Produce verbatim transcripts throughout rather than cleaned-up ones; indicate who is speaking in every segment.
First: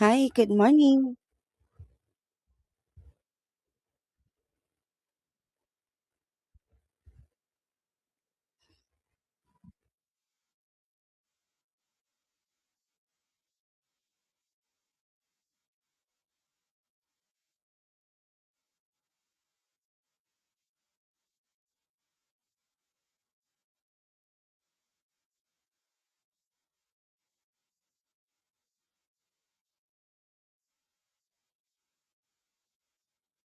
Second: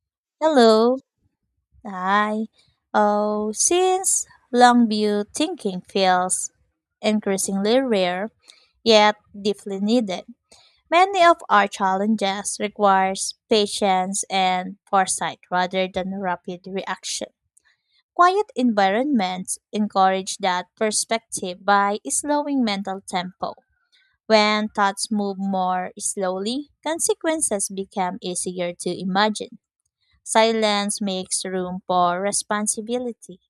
Speaker 1: Hi, good
Speaker 2: Hello.
Speaker 1: morning.
Speaker 2: Hi. Oh, since long-view thinking feels increasingly rare, yet deeply needed, many of our challenges requires patience and foresight rather than rapid reaction. Quiet environments encourage that perspective by slowing mental tempo. When thoughts move more slowly, consequences become easier to imagine. Silence makes room for responsibility,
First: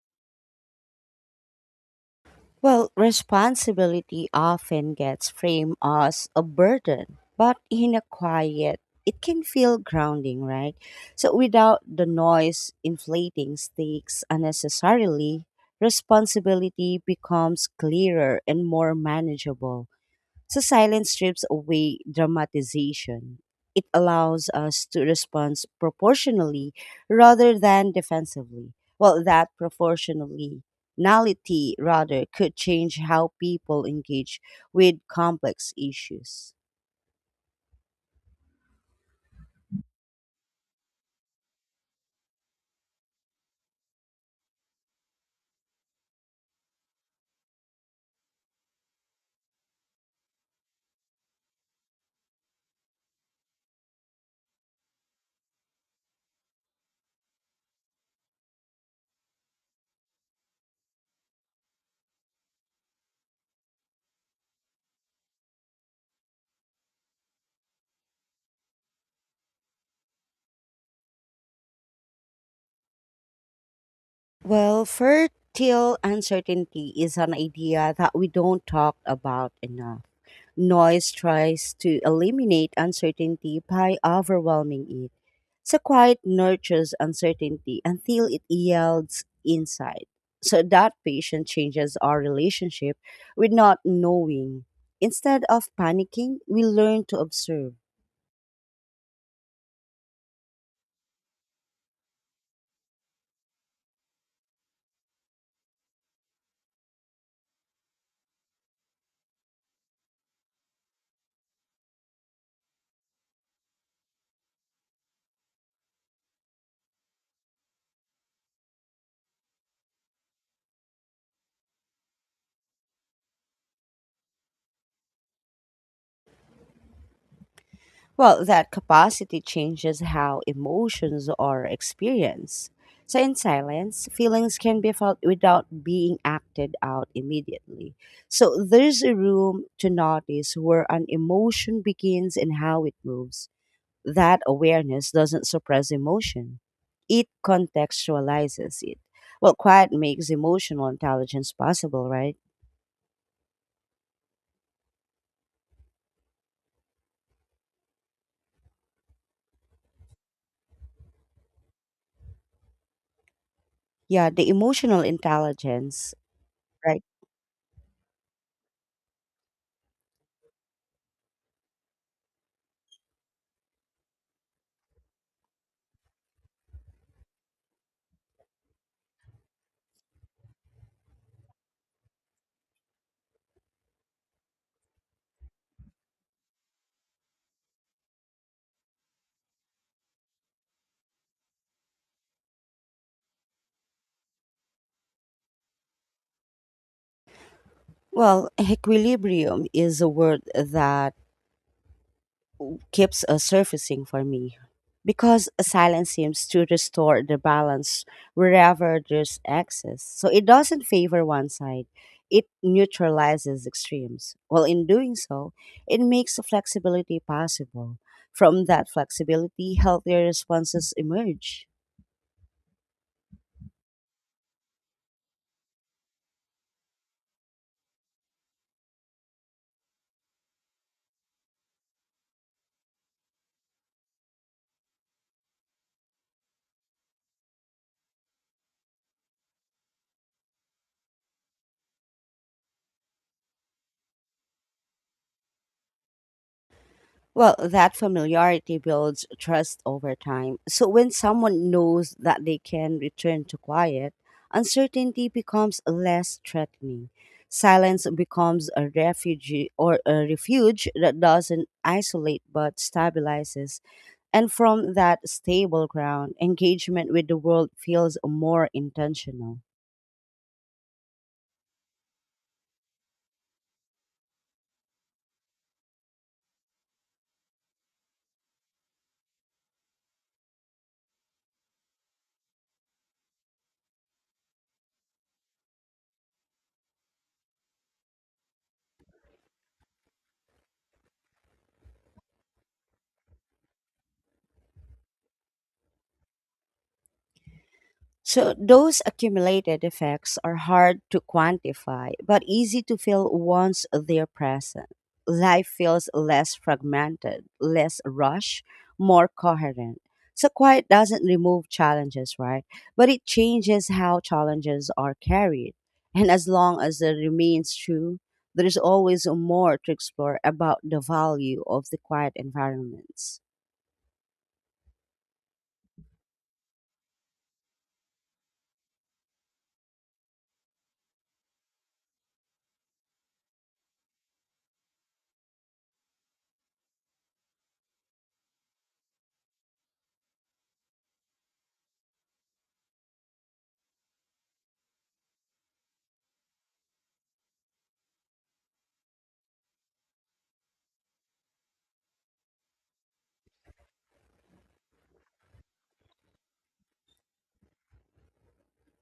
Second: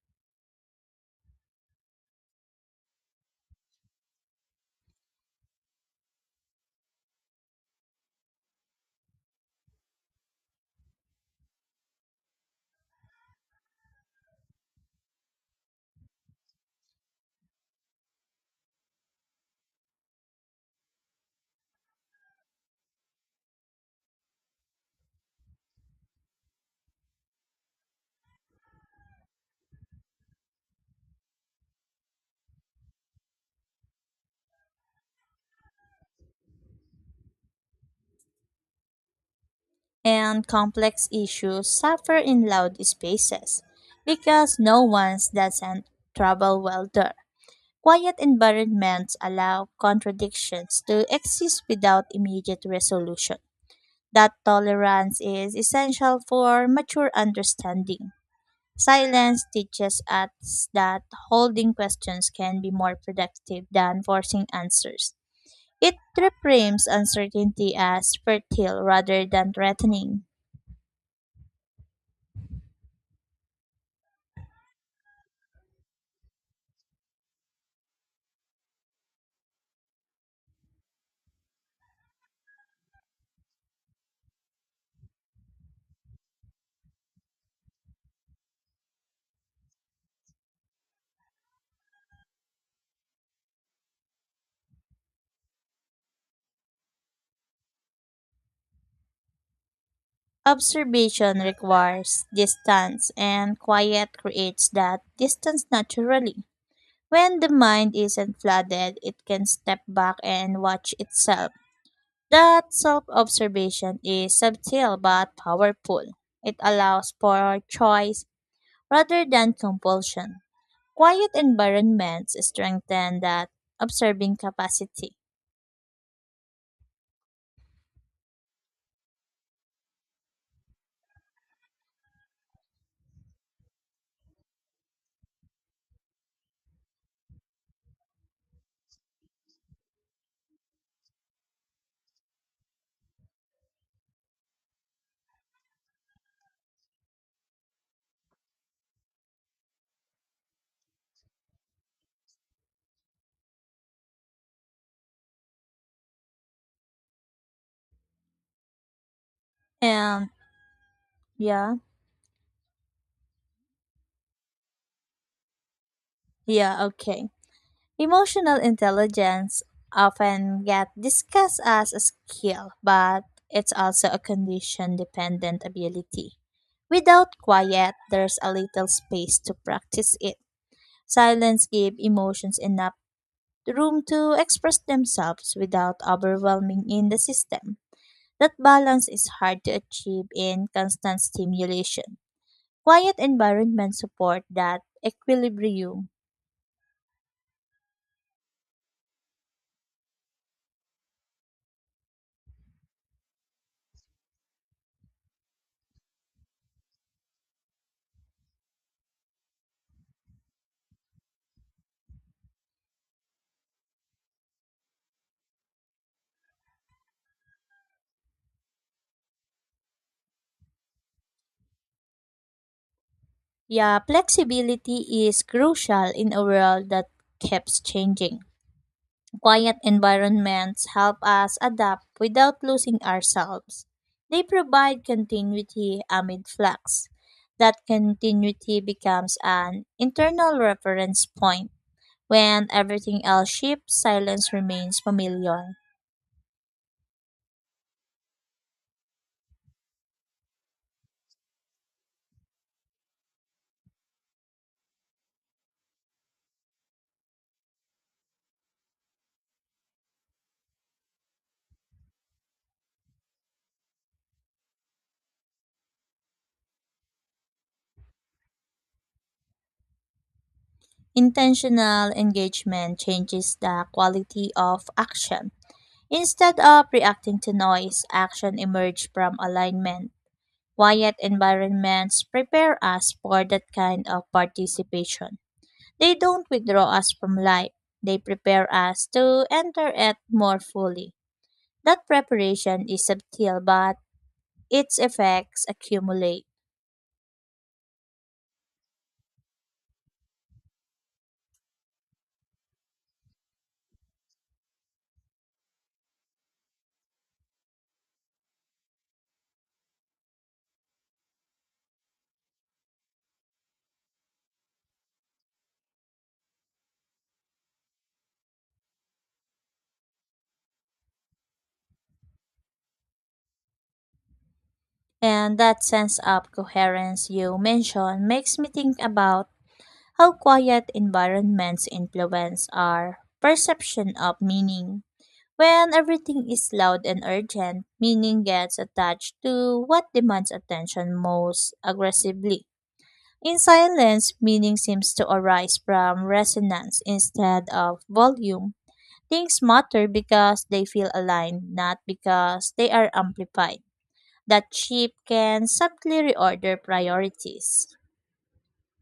Speaker 1: Well, responsibility often gets framed as a burden, but in a quiet, it can feel grounding, right? So, without the noise inflating stakes unnecessarily, responsibility becomes clearer and more manageable. So silence strips away dramatization. It allows us to respond proportionally rather than defensively. Well, that proportionally nality rather could change how people engage with complex issues.
Speaker 2: and complex issues suffer in loud spaces because no one doesn't travel well there. Quiet environments allow contradictions to exist without immediate resolution. That tolerance is essential for mature understanding. Silence teaches us that holding questions can be more productive than forcing answers. It reframes uncertainty as fertile rather than threatening.
Speaker 1: Well, fertile uncertainty is an idea that we don't talk about enough. Noise tries to eliminate uncertainty by overwhelming it. So quiet nurtures uncertainty until it yields insight. So that patient changes our relationship with not knowing. Instead of panicking, we learn to observe.
Speaker 2: Observation requires distance, and quiet creates that distance naturally. When the mind isn't flooded, it can step back and watch itself. That self observation is subtle but powerful. It allows for choice rather than compulsion. Quiet environments strengthen that observing capacity.
Speaker 1: Well, that capacity changes how emotions are experienced. So, in silence, feelings can be felt without being acted out immediately. So, there's a room to notice where an emotion begins and how it moves. That awareness doesn't suppress emotion. It contextualizes it. Well, quiet makes emotional intelligence possible, right?
Speaker 2: And yeah.
Speaker 1: Yeah, the emotional intelligence,
Speaker 2: Yeah,
Speaker 1: right?
Speaker 2: okay. Emotional intelligence often get discussed as a skill, but it's also a condition dependent ability. Without quiet, there's a little space to practice it. Silence gives emotions enough room to express themselves without overwhelming in the system. That balance is hard to achieve in constant stimulation. Quiet environments support that equilibrium.
Speaker 1: Well, equilibrium is a word that keeps uh, surfacing for me because silence seems to restore the balance wherever there's excess. So it doesn't favor one side, it neutralizes extremes. While in doing so, it makes flexibility possible. From that flexibility, healthier responses emerge.
Speaker 2: Yeah, flexibility is crucial in a world that keeps changing. Quiet environments help us adapt without losing ourselves. They provide continuity amid flux. That continuity becomes an internal reference point. When everything else shifts, silence remains familiar.
Speaker 1: Well, that familiarity builds trust over time. So when someone knows that they can return to quiet, uncertainty becomes less threatening. Silence becomes a refuge or a refuge that doesn't isolate but stabilizes. And from that stable ground, engagement with the world feels more intentional.
Speaker 2: Intentional engagement changes the quality of action. Instead of reacting to noise, action emerges from alignment. Quiet environments prepare us for that kind of participation. They don't withdraw us from life, they prepare us to enter it more fully. That preparation is subtle, but its effects accumulate.
Speaker 1: So those accumulated effects are hard to quantify, but easy to feel once they're present. Life feels less fragmented, less rushed, more coherent. So quiet doesn't remove challenges, right? But it changes how challenges are carried. And as long as it remains true, there is always more to explore about the value of the quiet environments.
Speaker 2: And that sense of coherence you mentioned makes me think about how quiet environments influence our perception of meaning. When everything is loud and urgent, meaning gets attached to what demands attention most aggressively. In silence, meaning seems to arise from resonance instead of volume. Things matter because they feel aligned, not because they are amplified. That shift can subtly reorder priorities.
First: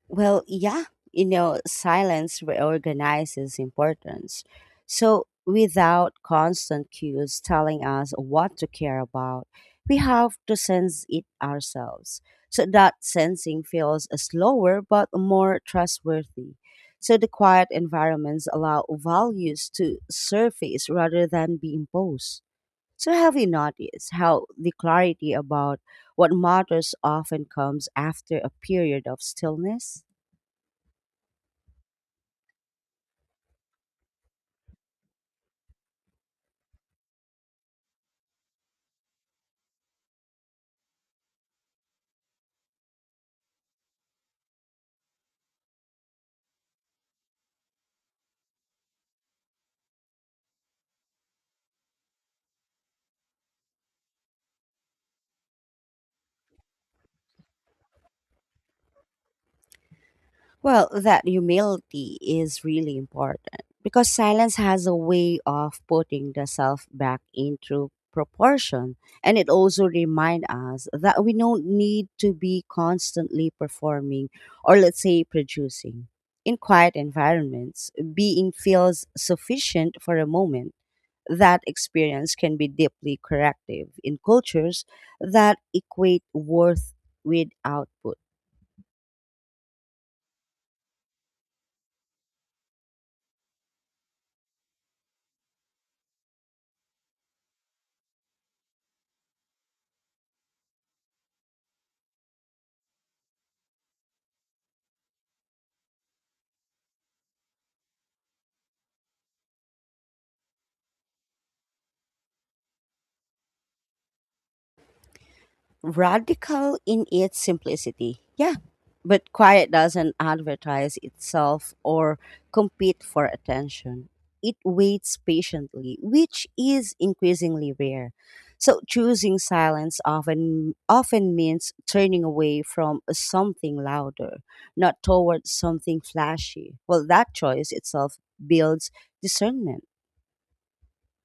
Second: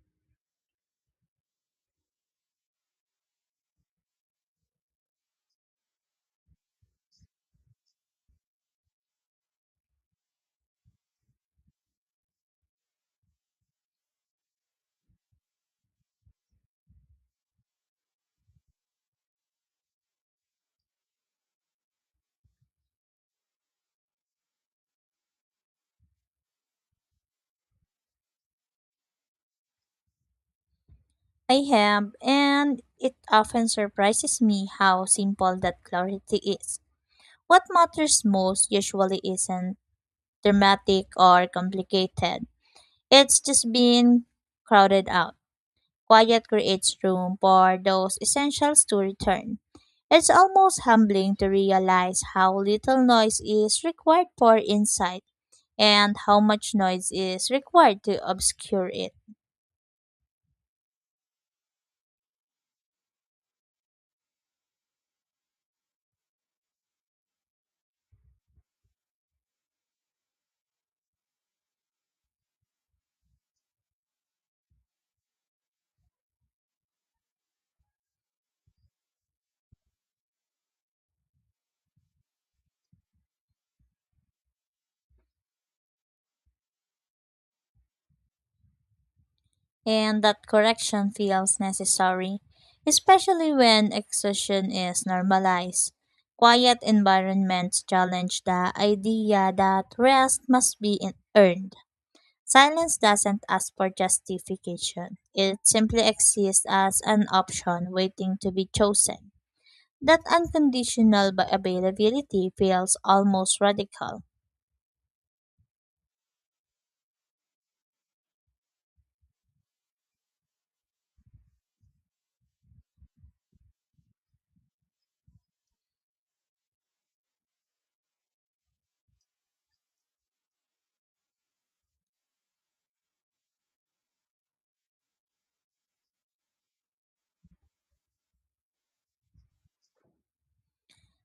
Speaker 1: Well, yeah, you know, silence reorganizes importance. So, without constant cues telling us what to care about, we have to sense it ourselves. So, that sensing feels slower but more trustworthy. So, the quiet environments allow values to surface rather than be imposed. So, have you noticed how the clarity about what matters often comes after a period of stillness?
Speaker 2: I have, and it often surprises me how simple that clarity is. What matters most usually isn't dramatic or complicated. It's just being crowded out. Quiet creates room for those essentials to return. It's almost humbling to realize how little noise is required for insight and how much noise is required to obscure it.
Speaker 1: Well, that humility is really important because silence has a way of putting the self back into proportion. And it also reminds us that we don't need to be constantly performing or, let's say, producing. In quiet environments, being feels sufficient for a moment. That experience can be deeply corrective in cultures that equate worth with output.
Speaker 2: And that correction feels necessary, especially when exhaustion is normalized. Quiet environments challenge the idea that rest must be in- earned. Silence doesn't ask for justification. It simply exists as an option waiting to be chosen. That unconditional ba- availability feels almost radical.
Speaker 1: Radical in its simplicity. Yeah, but quiet doesn't advertise itself or compete for attention. It waits patiently, which is increasingly rare. So choosing silence often often means turning away from something louder, not towards something flashy. Well, that choice itself builds discernment.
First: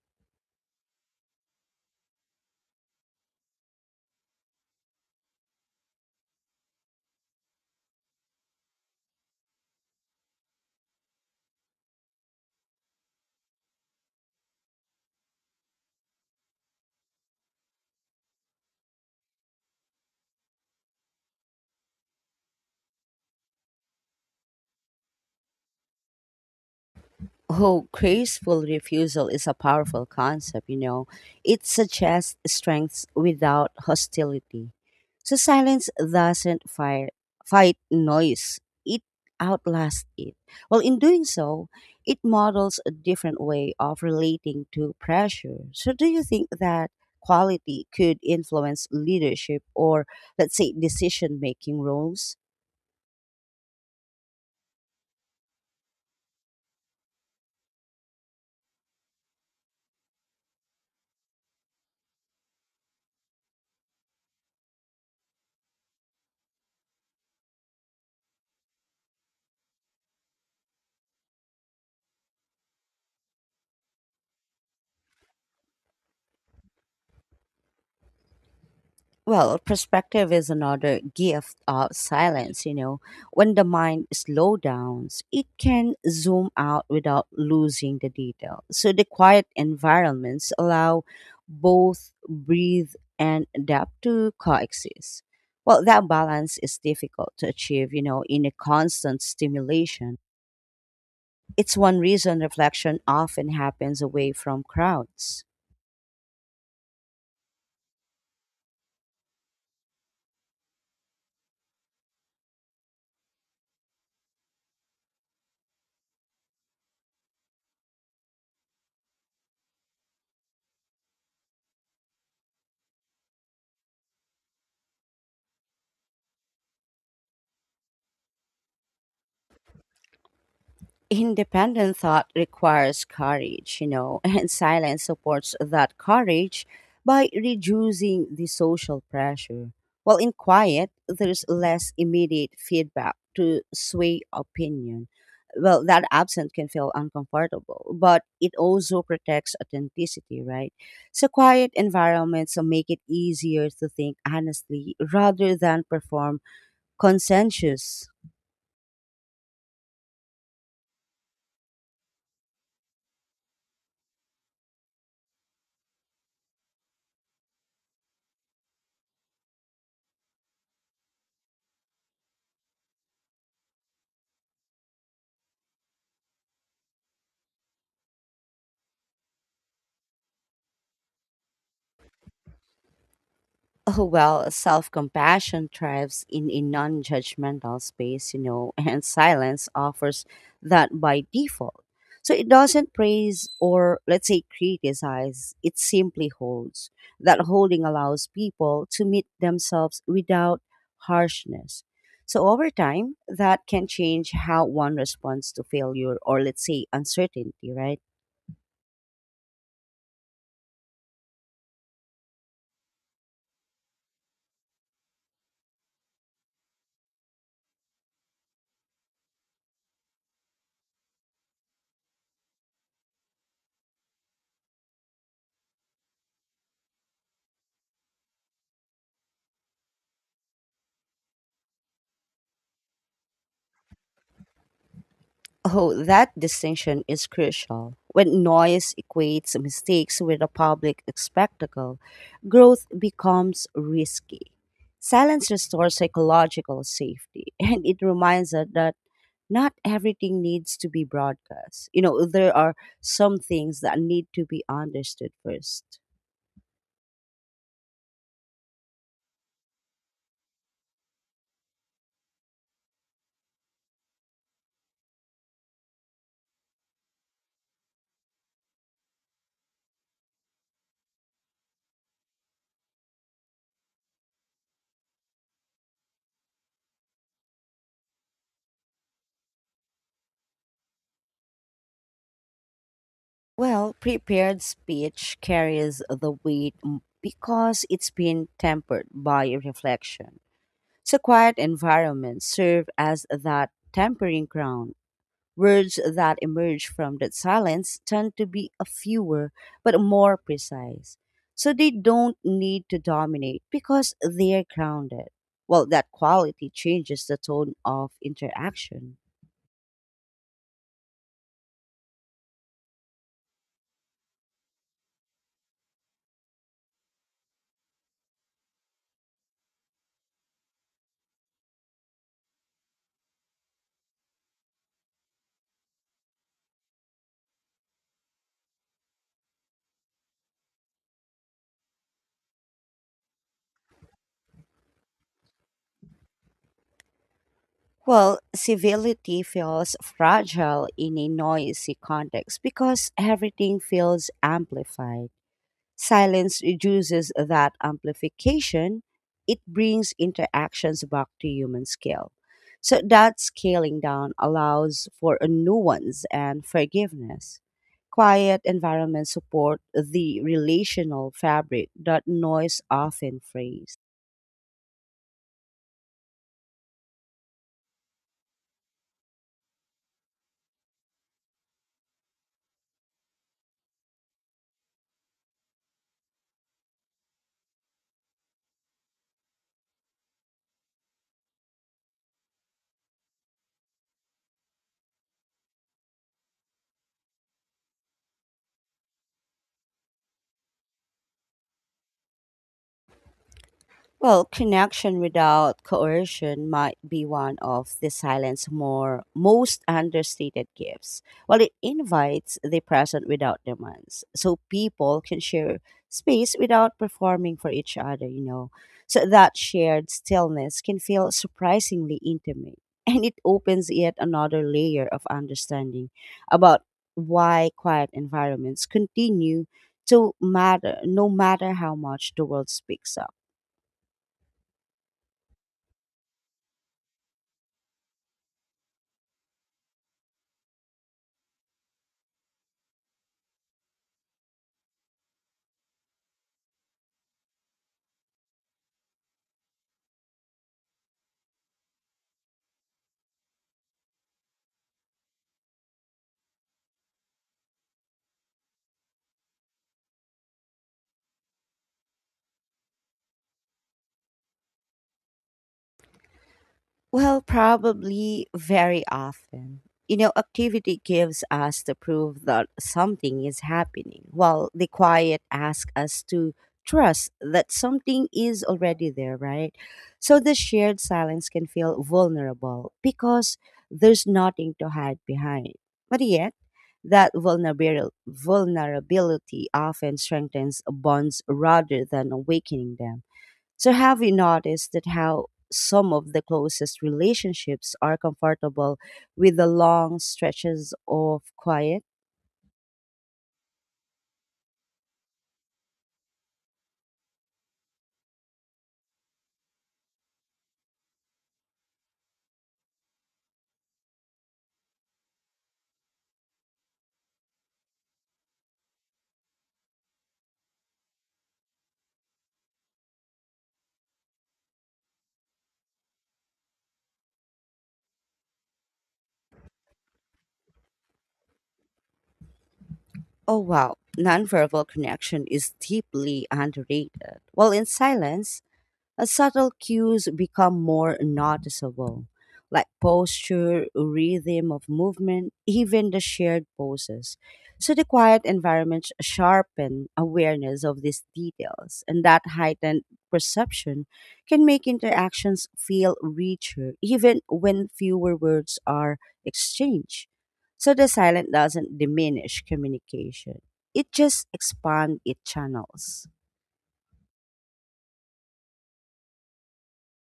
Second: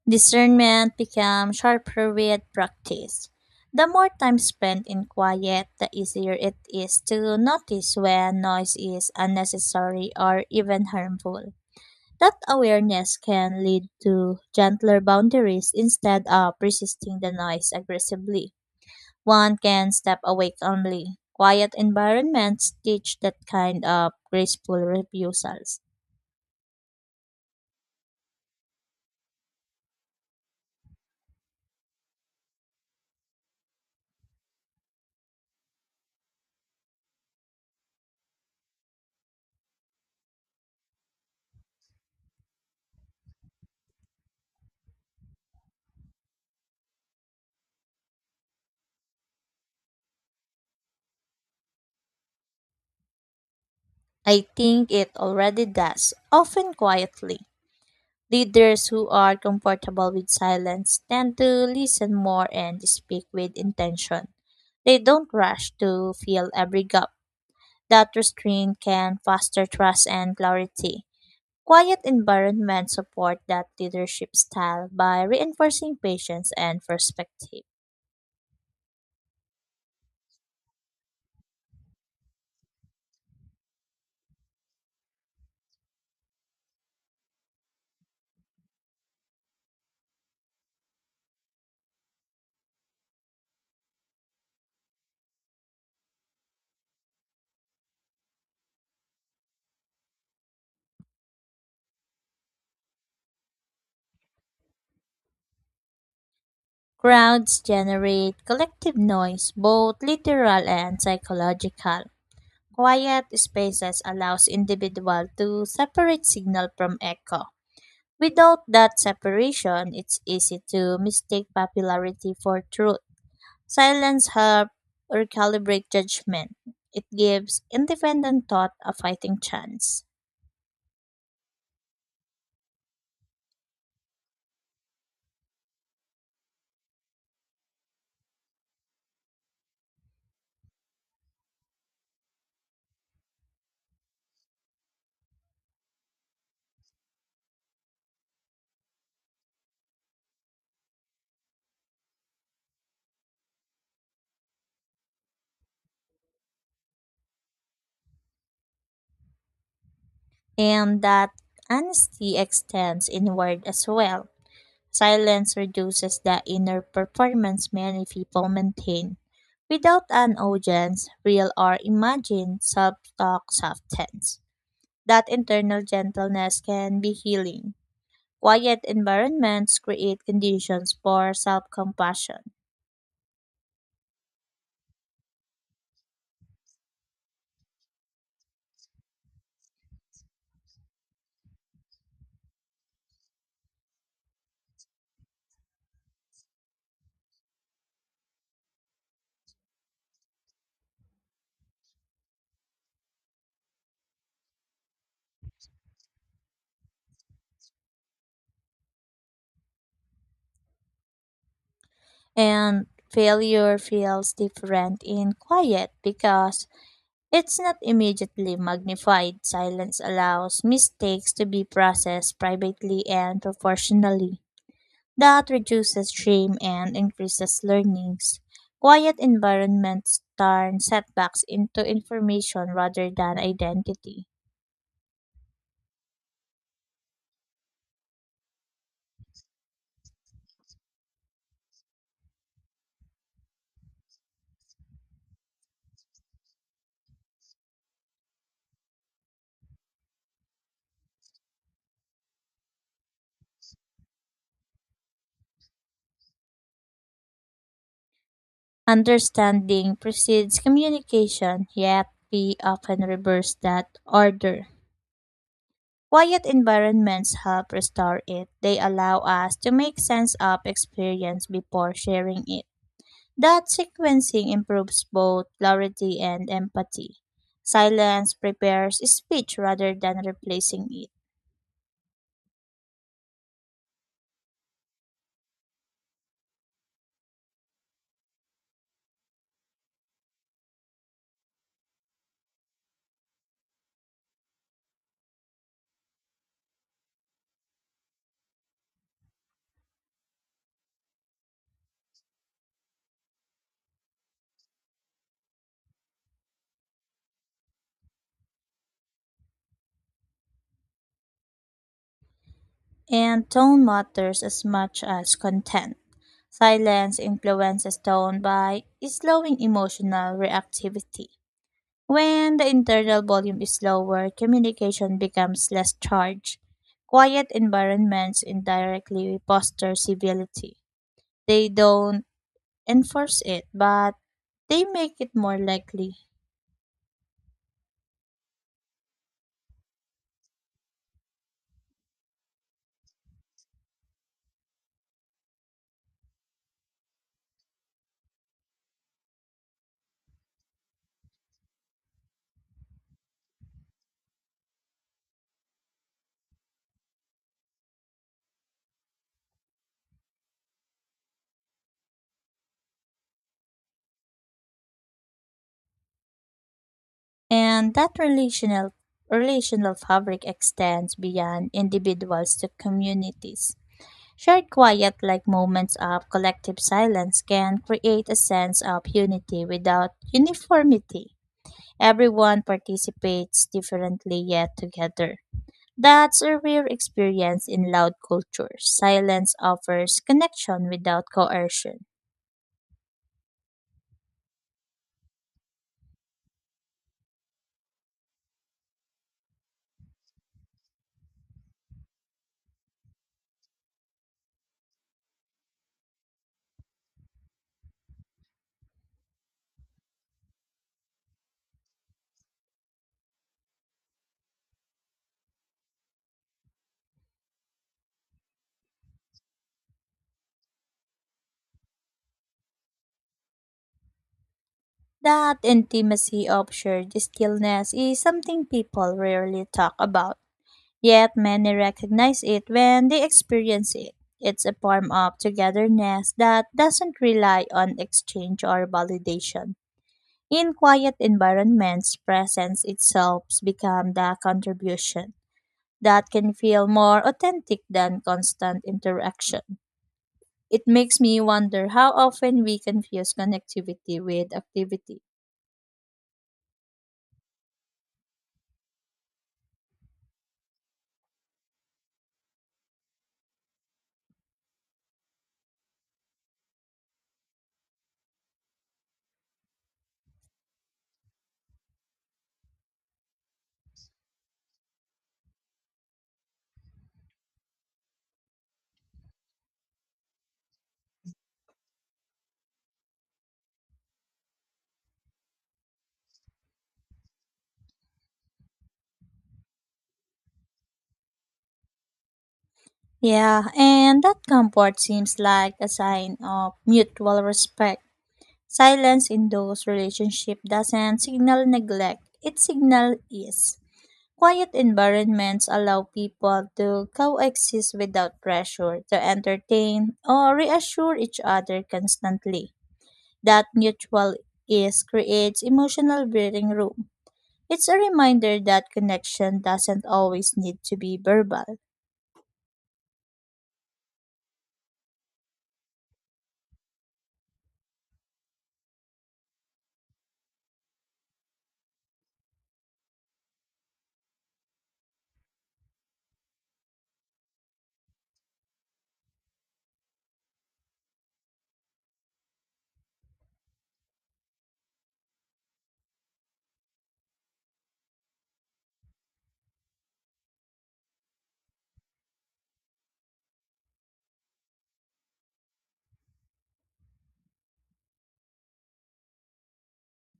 Speaker 2: Discernment becomes sharper with practice. The more time spent in quiet, the easier it is to notice when noise is unnecessary or even harmful. That awareness can lead to gentler boundaries instead of resisting the noise aggressively. One can step away calmly. Quiet environments teach that kind of graceful refusals.
Speaker 1: Oh, graceful refusal is a powerful concept, you know. It suggests strengths without hostility. So silence doesn't fire fight noise. It outlasts it. Well, in doing so, it models a different way of relating to pressure. So do you think that quality could influence leadership or, let's say, decision making roles?
Speaker 2: I think it already does, often quietly. Leaders who are comfortable with silence tend to listen more and speak with intention. They don't rush to fill every gap. That restraint can foster trust and clarity. Quiet environments support that leadership style by reinforcing patience and perspective.
Speaker 1: Well, perspective is another gift of silence, you know. When the mind slows down, it can zoom out without losing the detail. So the quiet environments allow both breathe and depth to coexist. Well, that balance is difficult to achieve, you know, in a constant stimulation. It's one reason reflection often happens away from crowds.
Speaker 2: Crowds generate collective noise, both literal and psychological. Quiet spaces allows individual to separate signal from echo. Without that separation, it's easy to mistake popularity for truth. Silence helps recalibrate judgment. It gives independent thought a fighting chance.
Speaker 1: Independent thought requires courage, you know, and silence supports that courage by reducing the social pressure. While in quiet, there's less immediate feedback to sway opinion. Well, that absence can feel uncomfortable, but it also protects authenticity, right? So, quiet environments make it easier to think honestly rather than perform consensus.
Speaker 2: And that honesty extends inward as well. Silence reduces the inner performance many people maintain. Without an audience, real or imagined, self-talk softens. That internal gentleness can be healing. Quiet environments create conditions for self-compassion.
Speaker 1: Oh, well, self compassion thrives in a non judgmental space, you know, and silence offers that by default. So it doesn't praise or, let's say, criticize, it simply holds. That holding allows people to meet themselves without harshness. So over time, that can change how one responds to failure or, let's say, uncertainty, right?
Speaker 2: And failure feels different in quiet because it's not immediately magnified. Silence allows mistakes to be processed privately and proportionally. That reduces shame and increases learnings. Quiet environments turn setbacks into information rather than identity.
Speaker 1: Oh, that distinction is crucial. When noise equates mistakes with a public spectacle, growth becomes risky. Silence restores psychological safety, and it reminds us that not everything needs to be broadcast. You know, there are some things that need to be understood first.
Speaker 2: Understanding precedes communication, yet we often reverse that order. Quiet environments help restore it. They allow us to make sense of experience before sharing it. That sequencing improves both clarity and empathy. Silence prepares speech rather than replacing it,
Speaker 1: Well, prepared speech carries the weight m- because it's been tempered by reflection. So, quiet environments serve as that tempering ground. Words that emerge from that silence tend to be a fewer but more precise. So they don't need to dominate because they're grounded. Well, that quality changes the tone of interaction.
Speaker 2: and tone matters as much as content. Silence influences tone by slowing emotional reactivity. When the internal volume is lower, communication becomes less charged. Quiet environments indirectly foster civility. They don't enforce it, but they make it more likely.
Speaker 1: Well, civility feels fragile in a noisy context because everything feels amplified. Silence reduces that amplification. It brings interactions back to human scale. So that scaling down allows for a nuance and forgiveness. Quiet environments support the relational fabric that noise often frays.
Speaker 2: And that relational relational fabric extends beyond individuals to communities. Shared quiet like moments of collective silence can create a sense of unity without uniformity. Everyone participates differently yet together. That's a rare experience in loud culture. Silence offers connection without coercion.
Speaker 1: Well, connection without coercion might be one of the silent's more most understated gifts. Well, it invites the present without demands, so people can share space without performing for each other. You know, so that shared stillness can feel surprisingly intimate, and it opens yet another layer of understanding about why quiet environments continue to matter, no matter how much the world speaks up.
Speaker 2: That intimacy of shared stillness is something people rarely talk about, yet many recognize it when they experience it. It's a form of togetherness that doesn't rely on exchange or validation. In quiet environments, presence itself becomes the contribution that can feel more authentic than constant interaction. It makes me wonder how often we confuse connectivity with activity.
Speaker 1: Well, probably very often. You know, activity gives us the proof that something is happening, while the quiet asks us to trust that something is already there, right? So the shared silence can feel vulnerable because there's nothing to hide behind. But yet, that vulnerabil- vulnerability often strengthens bonds rather than awakening them. So have you noticed that how some of the closest relationships are comfortable with the long stretches of quiet?
Speaker 2: Yeah, and that comfort seems like a sign of mutual respect. Silence in those relationships doesn't signal neglect, it signals ease. Quiet environments allow people to coexist without pressure to entertain or reassure each other constantly. That mutual ease creates emotional breathing room. It's a reminder that connection doesn't always need to be verbal.
Speaker 1: Oh wow, nonverbal connection is deeply underrated. While in silence, as subtle cues become more noticeable, like posture, rhythm of movement, even the shared poses. So the quiet environment sharpen awareness of these details, and that heightened perception can make interactions feel richer, even when fewer words are exchanged. So the silent doesn't diminish communication; it just expands its channels.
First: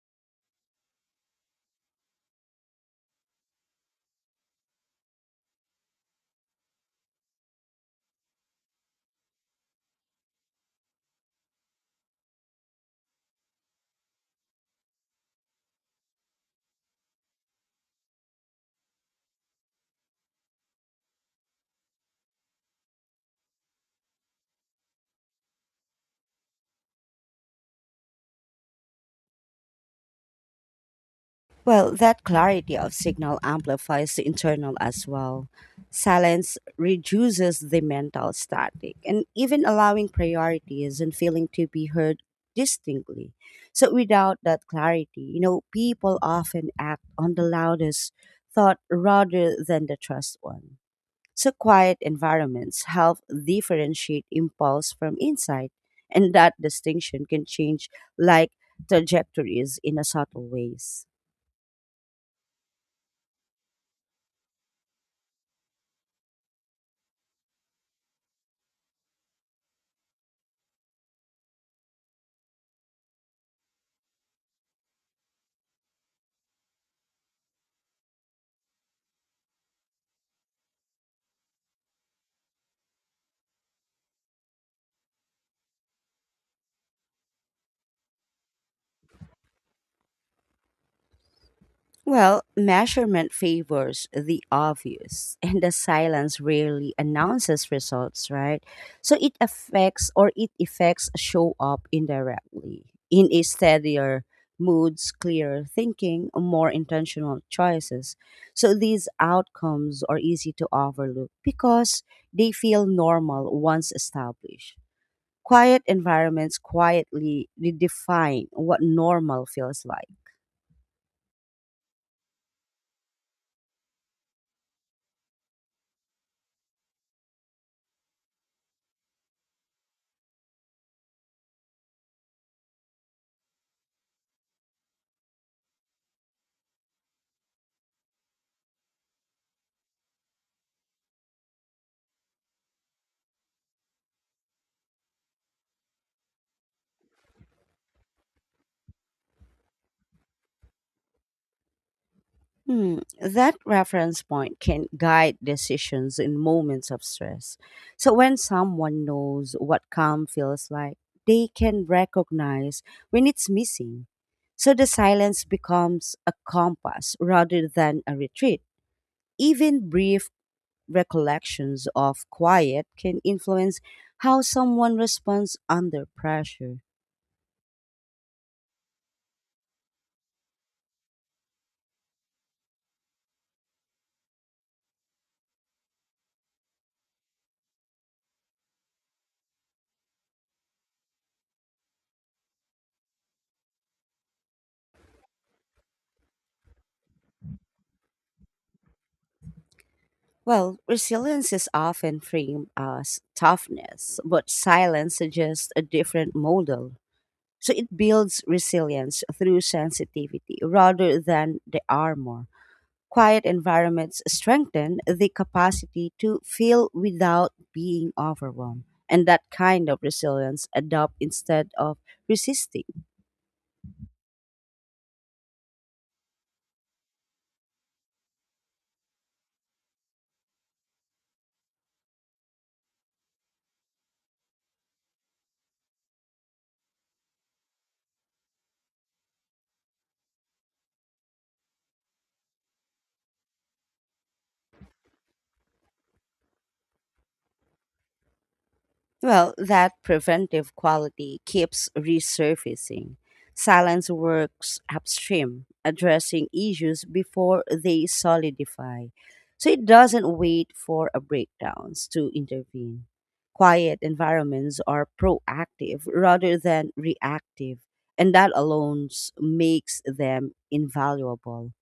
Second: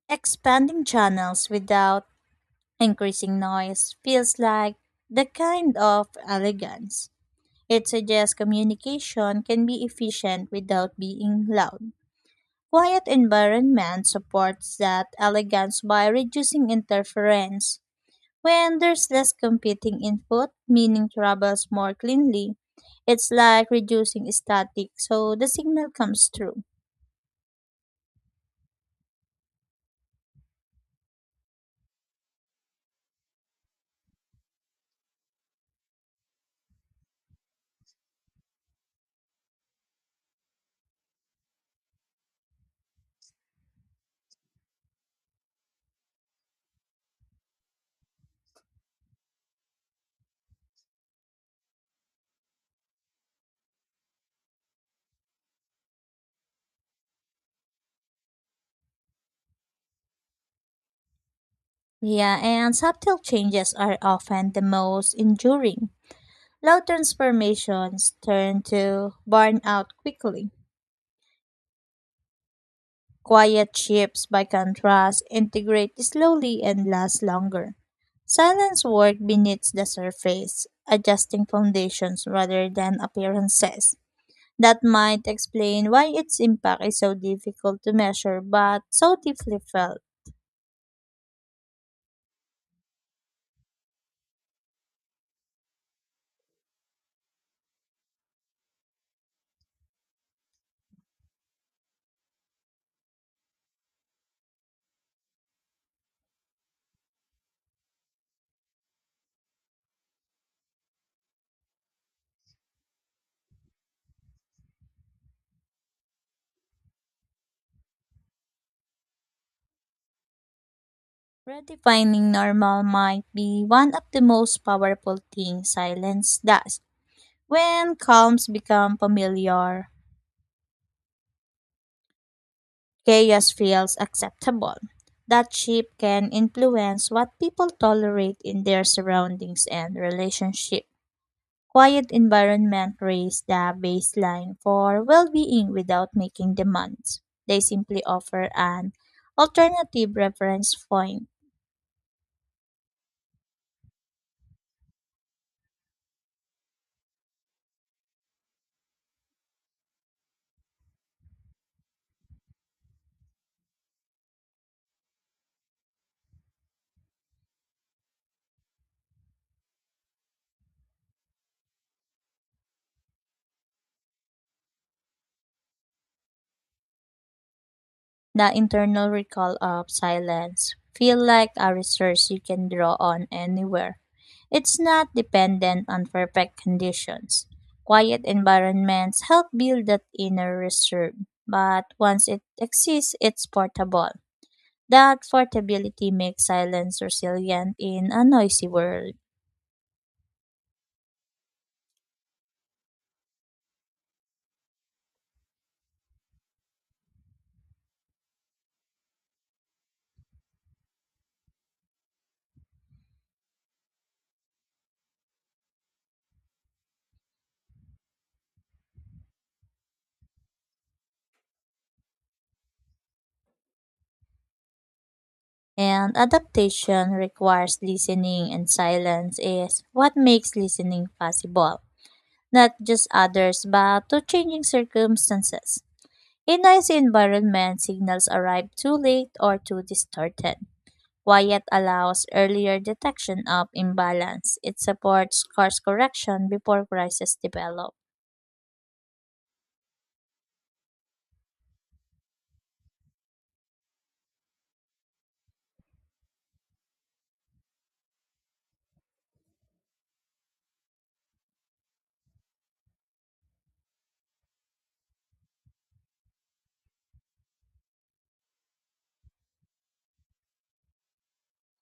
Speaker 2: Expanding channels without increasing noise feels like the kind of elegance. It suggests communication can be efficient without being loud. Quiet environment supports that elegance by reducing interference. When there's less competing input, meaning travels more cleanly. It's like reducing static, so the signal comes through.
Speaker 1: Well, that clarity of signal amplifies the internal as well. Silence reduces the mental static and even allowing priorities and feeling to be heard distinctly. So, without that clarity, you know, people often act on the loudest thought rather than the trust one. So, quiet environments help differentiate impulse from insight, and that distinction can change like trajectories in a subtle ways.
Speaker 2: Yeah, and subtle changes are often the most enduring. Low transformations turn to burnout quickly. Quiet shifts, by contrast, integrate slowly and last longer. Silence work beneath the surface, adjusting foundations rather than appearances. That might explain why its impact is so difficult to measure but so deeply felt.
Speaker 1: Well, measurement favors the obvious, and the silence rarely announces results, right? So it affects or it effects show up indirectly in a steadier moods, clearer thinking, more intentional choices. So these outcomes are easy to overlook because they feel normal once established. Quiet environments quietly redefine what normal feels like.
Speaker 2: Redefining normal might be one of the most powerful things silence does. When calms become familiar, chaos feels acceptable. That shift can influence what people tolerate in their surroundings and relationship. Quiet environment raise the baseline for well-being without making demands. They simply offer an alternative reference point.
Speaker 1: Hmm, that reference point can guide decisions in moments of stress. So, when someone knows what calm feels like, they can recognize when it's missing. So, the silence becomes a compass rather than a retreat. Even brief recollections of quiet can influence how someone responds under pressure.
Speaker 2: The internal recall of silence feel like a resource you can draw on anywhere. It's not dependent on perfect conditions. Quiet environments help build that inner reserve, but once it exists, it's portable. That portability makes silence resilient in a noisy world.
Speaker 1: Well, resilience is often framed as toughness, but silence suggests a different model. So it builds resilience through sensitivity rather than the armor. Quiet environments strengthen the capacity to feel without being overwhelmed. And that kind of resilience adopt instead of resisting.
Speaker 2: And adaptation requires listening, and silence is what makes listening possible, not just others, but to changing circumstances. In noisy environments, signals arrive too late or too distorted. Wyatt allows earlier detection of imbalance. It supports course correction before crises develop.
Speaker 1: Well, that preventive quality keeps resurfacing. Silence works upstream, addressing issues before they solidify. So it doesn't wait for a breakdowns to intervene. Quiet environments are proactive rather than reactive, and that alone s- makes them invaluable.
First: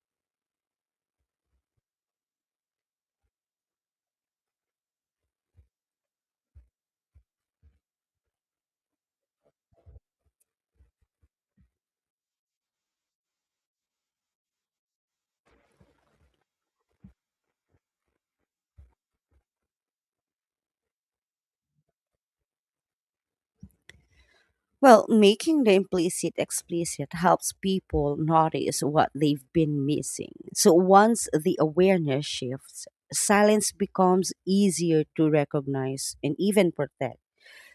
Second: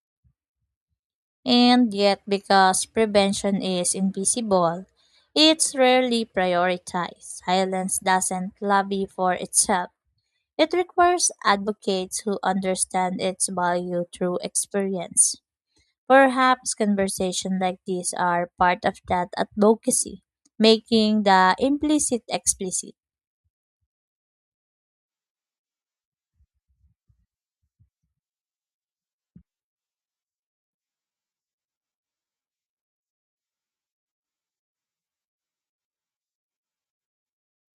Speaker 2: And yet, because prevention is invisible, it's rarely prioritized. Silence doesn't lobby for itself. It requires advocates who understand its value through experience. Perhaps conversations like these are part of that advocacy, making the implicit explicit.
Speaker 1: Well, making the implicit explicit helps people notice what they've been missing. So once the awareness shifts, silence becomes easier to recognize and even protect.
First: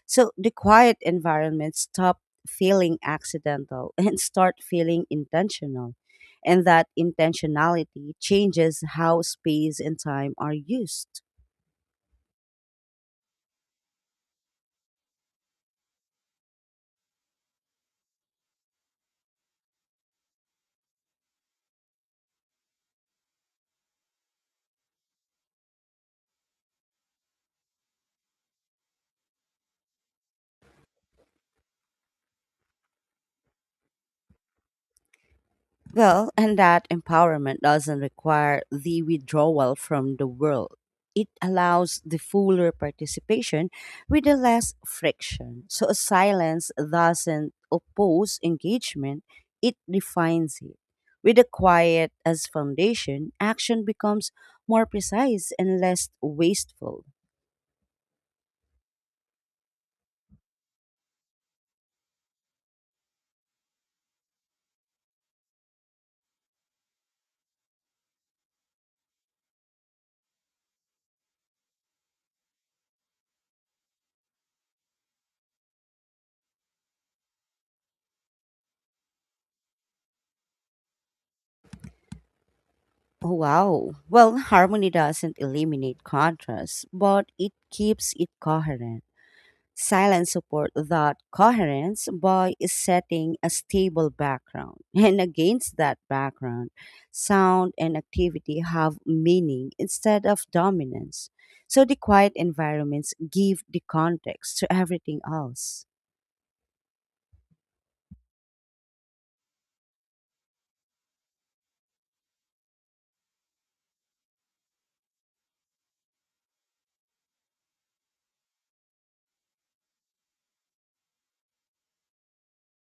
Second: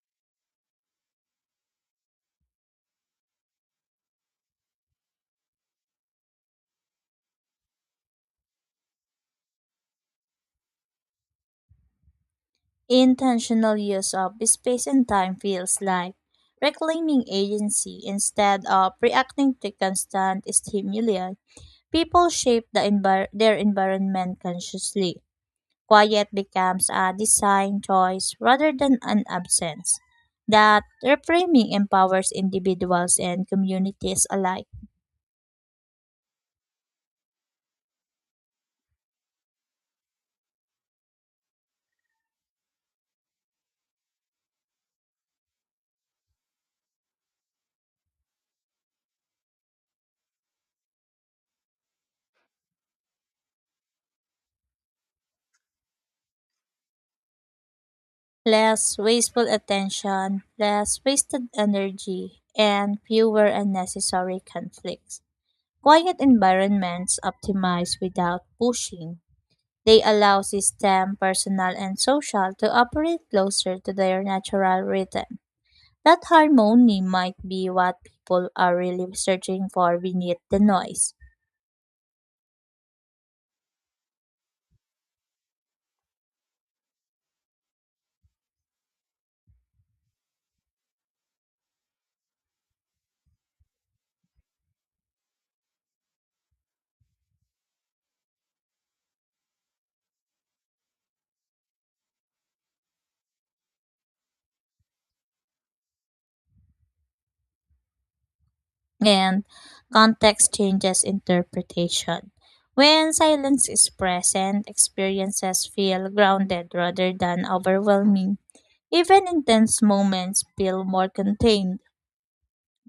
Speaker 1: So the quiet environment stop feeling accidental and start feeling intentional. And that intentionality changes how space and time are used.
Speaker 2: Intentional use of space and time feels like reclaiming agency instead of reacting to constant stimuli. People shape the envir- their environment consciously. Quiet becomes a design choice rather than an absence. That reframing empowers individuals and communities alike.
Speaker 1: Well, and that empowerment doesn't require the withdrawal from the world. It allows the fuller participation with the less friction. So silence doesn't oppose engagement, it defines it. With the quiet as foundation, action becomes more precise and less wasteful.
Speaker 2: Less wasteful attention, less wasted energy, and fewer unnecessary conflicts. Quiet environments optimize without pushing. They allow system, personal, and social to operate closer to their natural rhythm. That harmony might be what people are really searching for beneath the noise.
Speaker 1: Oh, wow. Well, harmony doesn't eliminate contrast, but it keeps it coherent. Silence support that coherence by setting a stable background. And against that background, sound and activity have meaning instead of dominance. So the quiet environments give the context to everything else.
Speaker 2: And context changes interpretation. When silence is present, experiences feel grounded rather than overwhelming. Even intense moments feel more contained.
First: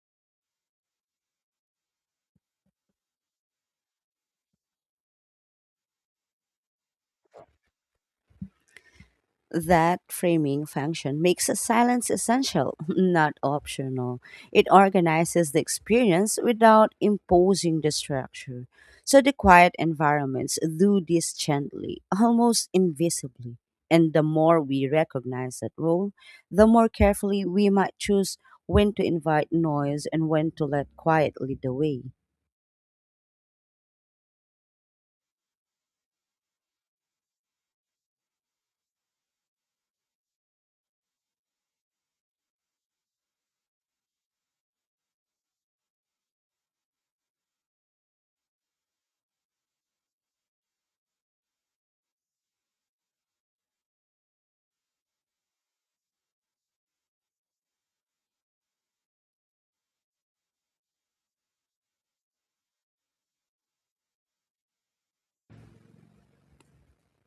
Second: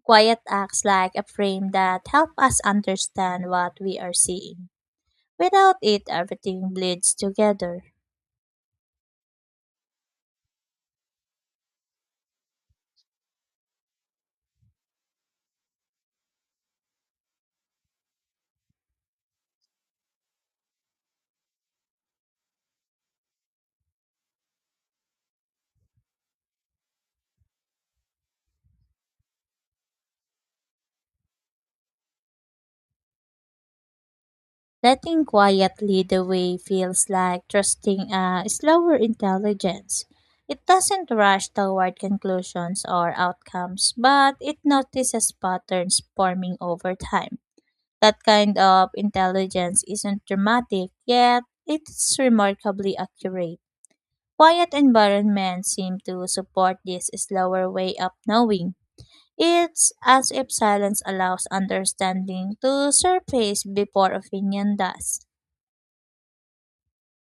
Speaker 2: Quiet acts like a frame that help us understand what we are seeing. Without it, everything bleeds together.
Speaker 1: That framing function makes a silence essential, not optional. It organizes the experience without imposing the structure. So the quiet environments do this gently, almost invisibly. And the more we recognize that role, the more carefully we might choose when to invite noise and when to let quiet lead the way.
Speaker 2: Letting quiet lead the way feels like trusting a slower intelligence. It doesn't rush toward conclusions or outcomes, but it notices patterns forming over time. That kind of intelligence isn't dramatic, yet it's remarkably accurate. Quiet environments seem to support this slower way of knowing. It's as if silence allows understanding to surface before opinion does.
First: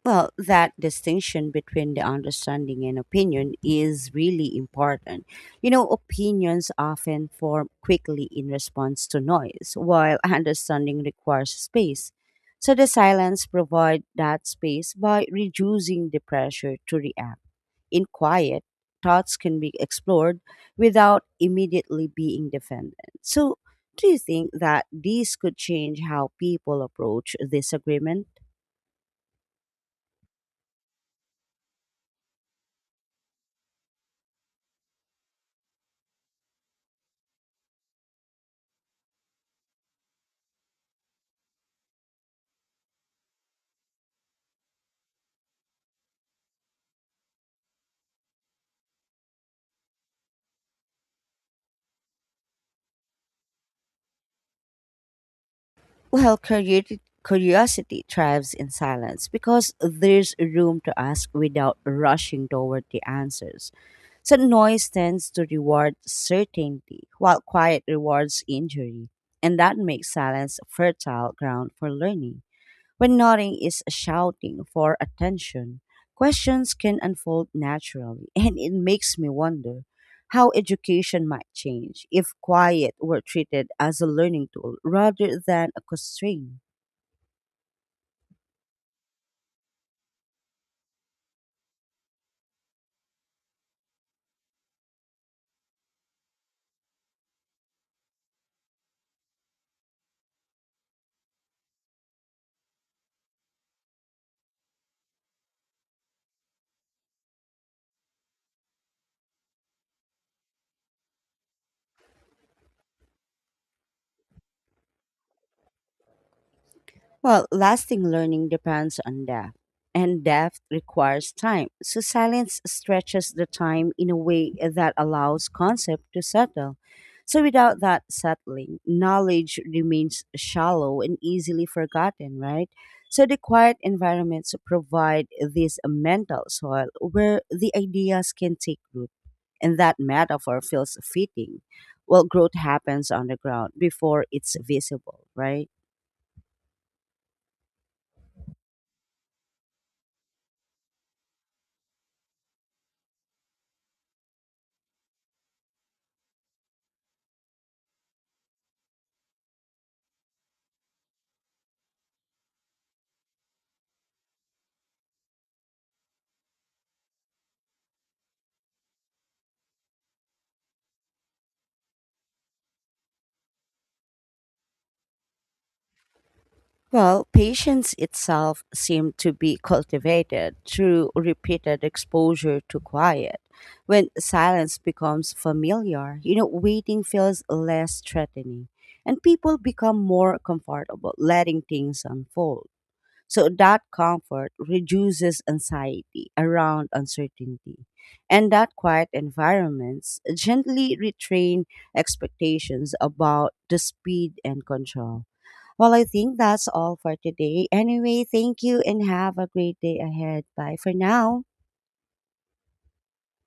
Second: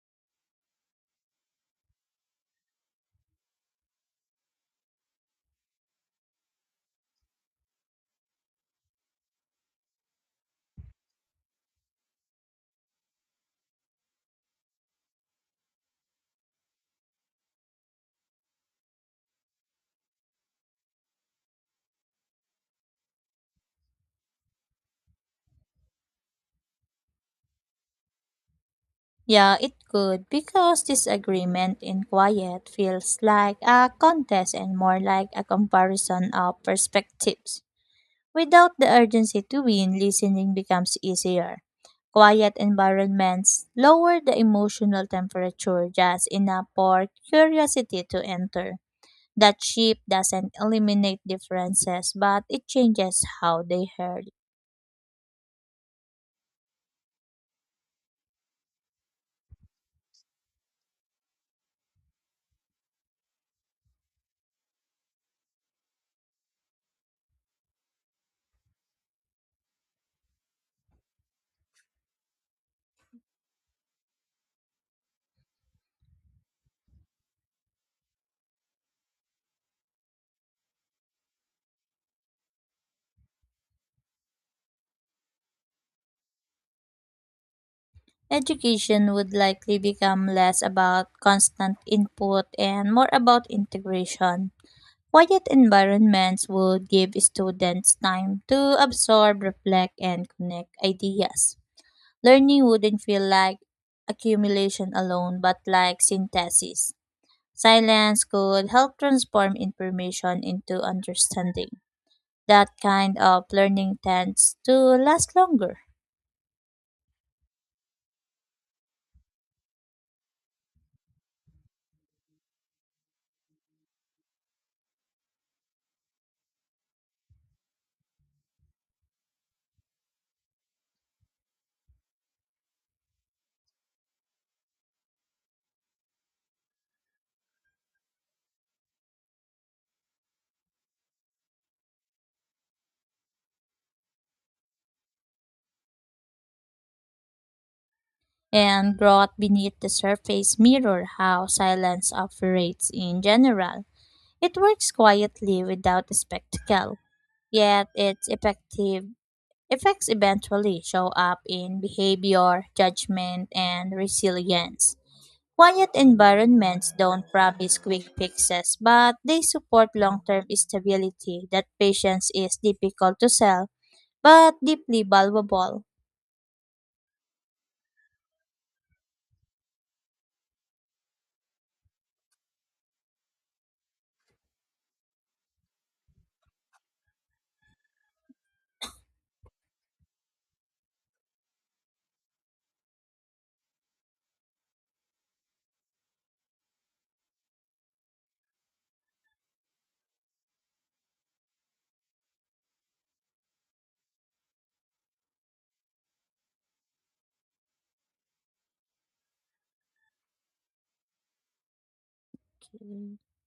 Speaker 1: Well, that distinction between the understanding and opinion is really important. You know, opinions often form quickly in response to noise, while understanding requires space. So the silence provides that space by reducing the pressure to react. In quiet, thoughts can be explored without immediately being defended. So, do you think that this could change how people approach disagreement?
Speaker 2: Yeah, it could because disagreement in quiet feels like a contest and more like a comparison of perspectives. Without the urgency to win, listening becomes easier. Quiet environments lower the emotional temperature just enough for curiosity to enter. That shift doesn't eliminate differences, but it changes how they heard.
Speaker 1: Well, curiosity, curiosity thrives in silence because there's room to ask without rushing toward the answers. So, noise tends to reward certainty, while quiet rewards injury. And that makes silence fertile ground for learning. When nodding is shouting for attention, questions can unfold naturally, and it makes me wonder how education might change if quiet were treated as a learning tool rather than a constraint.
Speaker 2: Education would likely become less about constant input and more about integration. Quiet environments would give students time to absorb, reflect, and connect ideas. Learning wouldn't feel like accumulation alone, but like synthesis. Silence could help transform information into understanding. That kind of learning tends to last longer.
Speaker 1: Well, lasting learning depends on depth, and depth requires time. So, silence stretches the time in a way that allows concept to settle. So, without that settling, knowledge remains shallow and easily forgotten, right? So, the quiet environments provide this mental soil where the ideas can take root, and that metaphor feels fitting. Well, growth happens on the ground before it's visible, right?
Speaker 2: And growth beneath the surface mirror how silence operates in general. It works quietly without a spectacle, yet its effective effects eventually show up in behavior, judgment, and resilience. Quiet environments don't promise quick fixes, but they support long-term stability that patience is difficult to sell, but deeply valuable.
Speaker 1: Well, patience itself seemed to be cultivated through repeated exposure to quiet. When silence becomes familiar, you know, waiting feels less threatening and people become more comfortable letting things unfold. So that comfort reduces anxiety around uncertainty. And that quiet environments gently retrain expectations about the speed and control. Well, I think that's all for today. Anyway, thank you and have a great day ahead. Bye for now.
Speaker 2: Okay.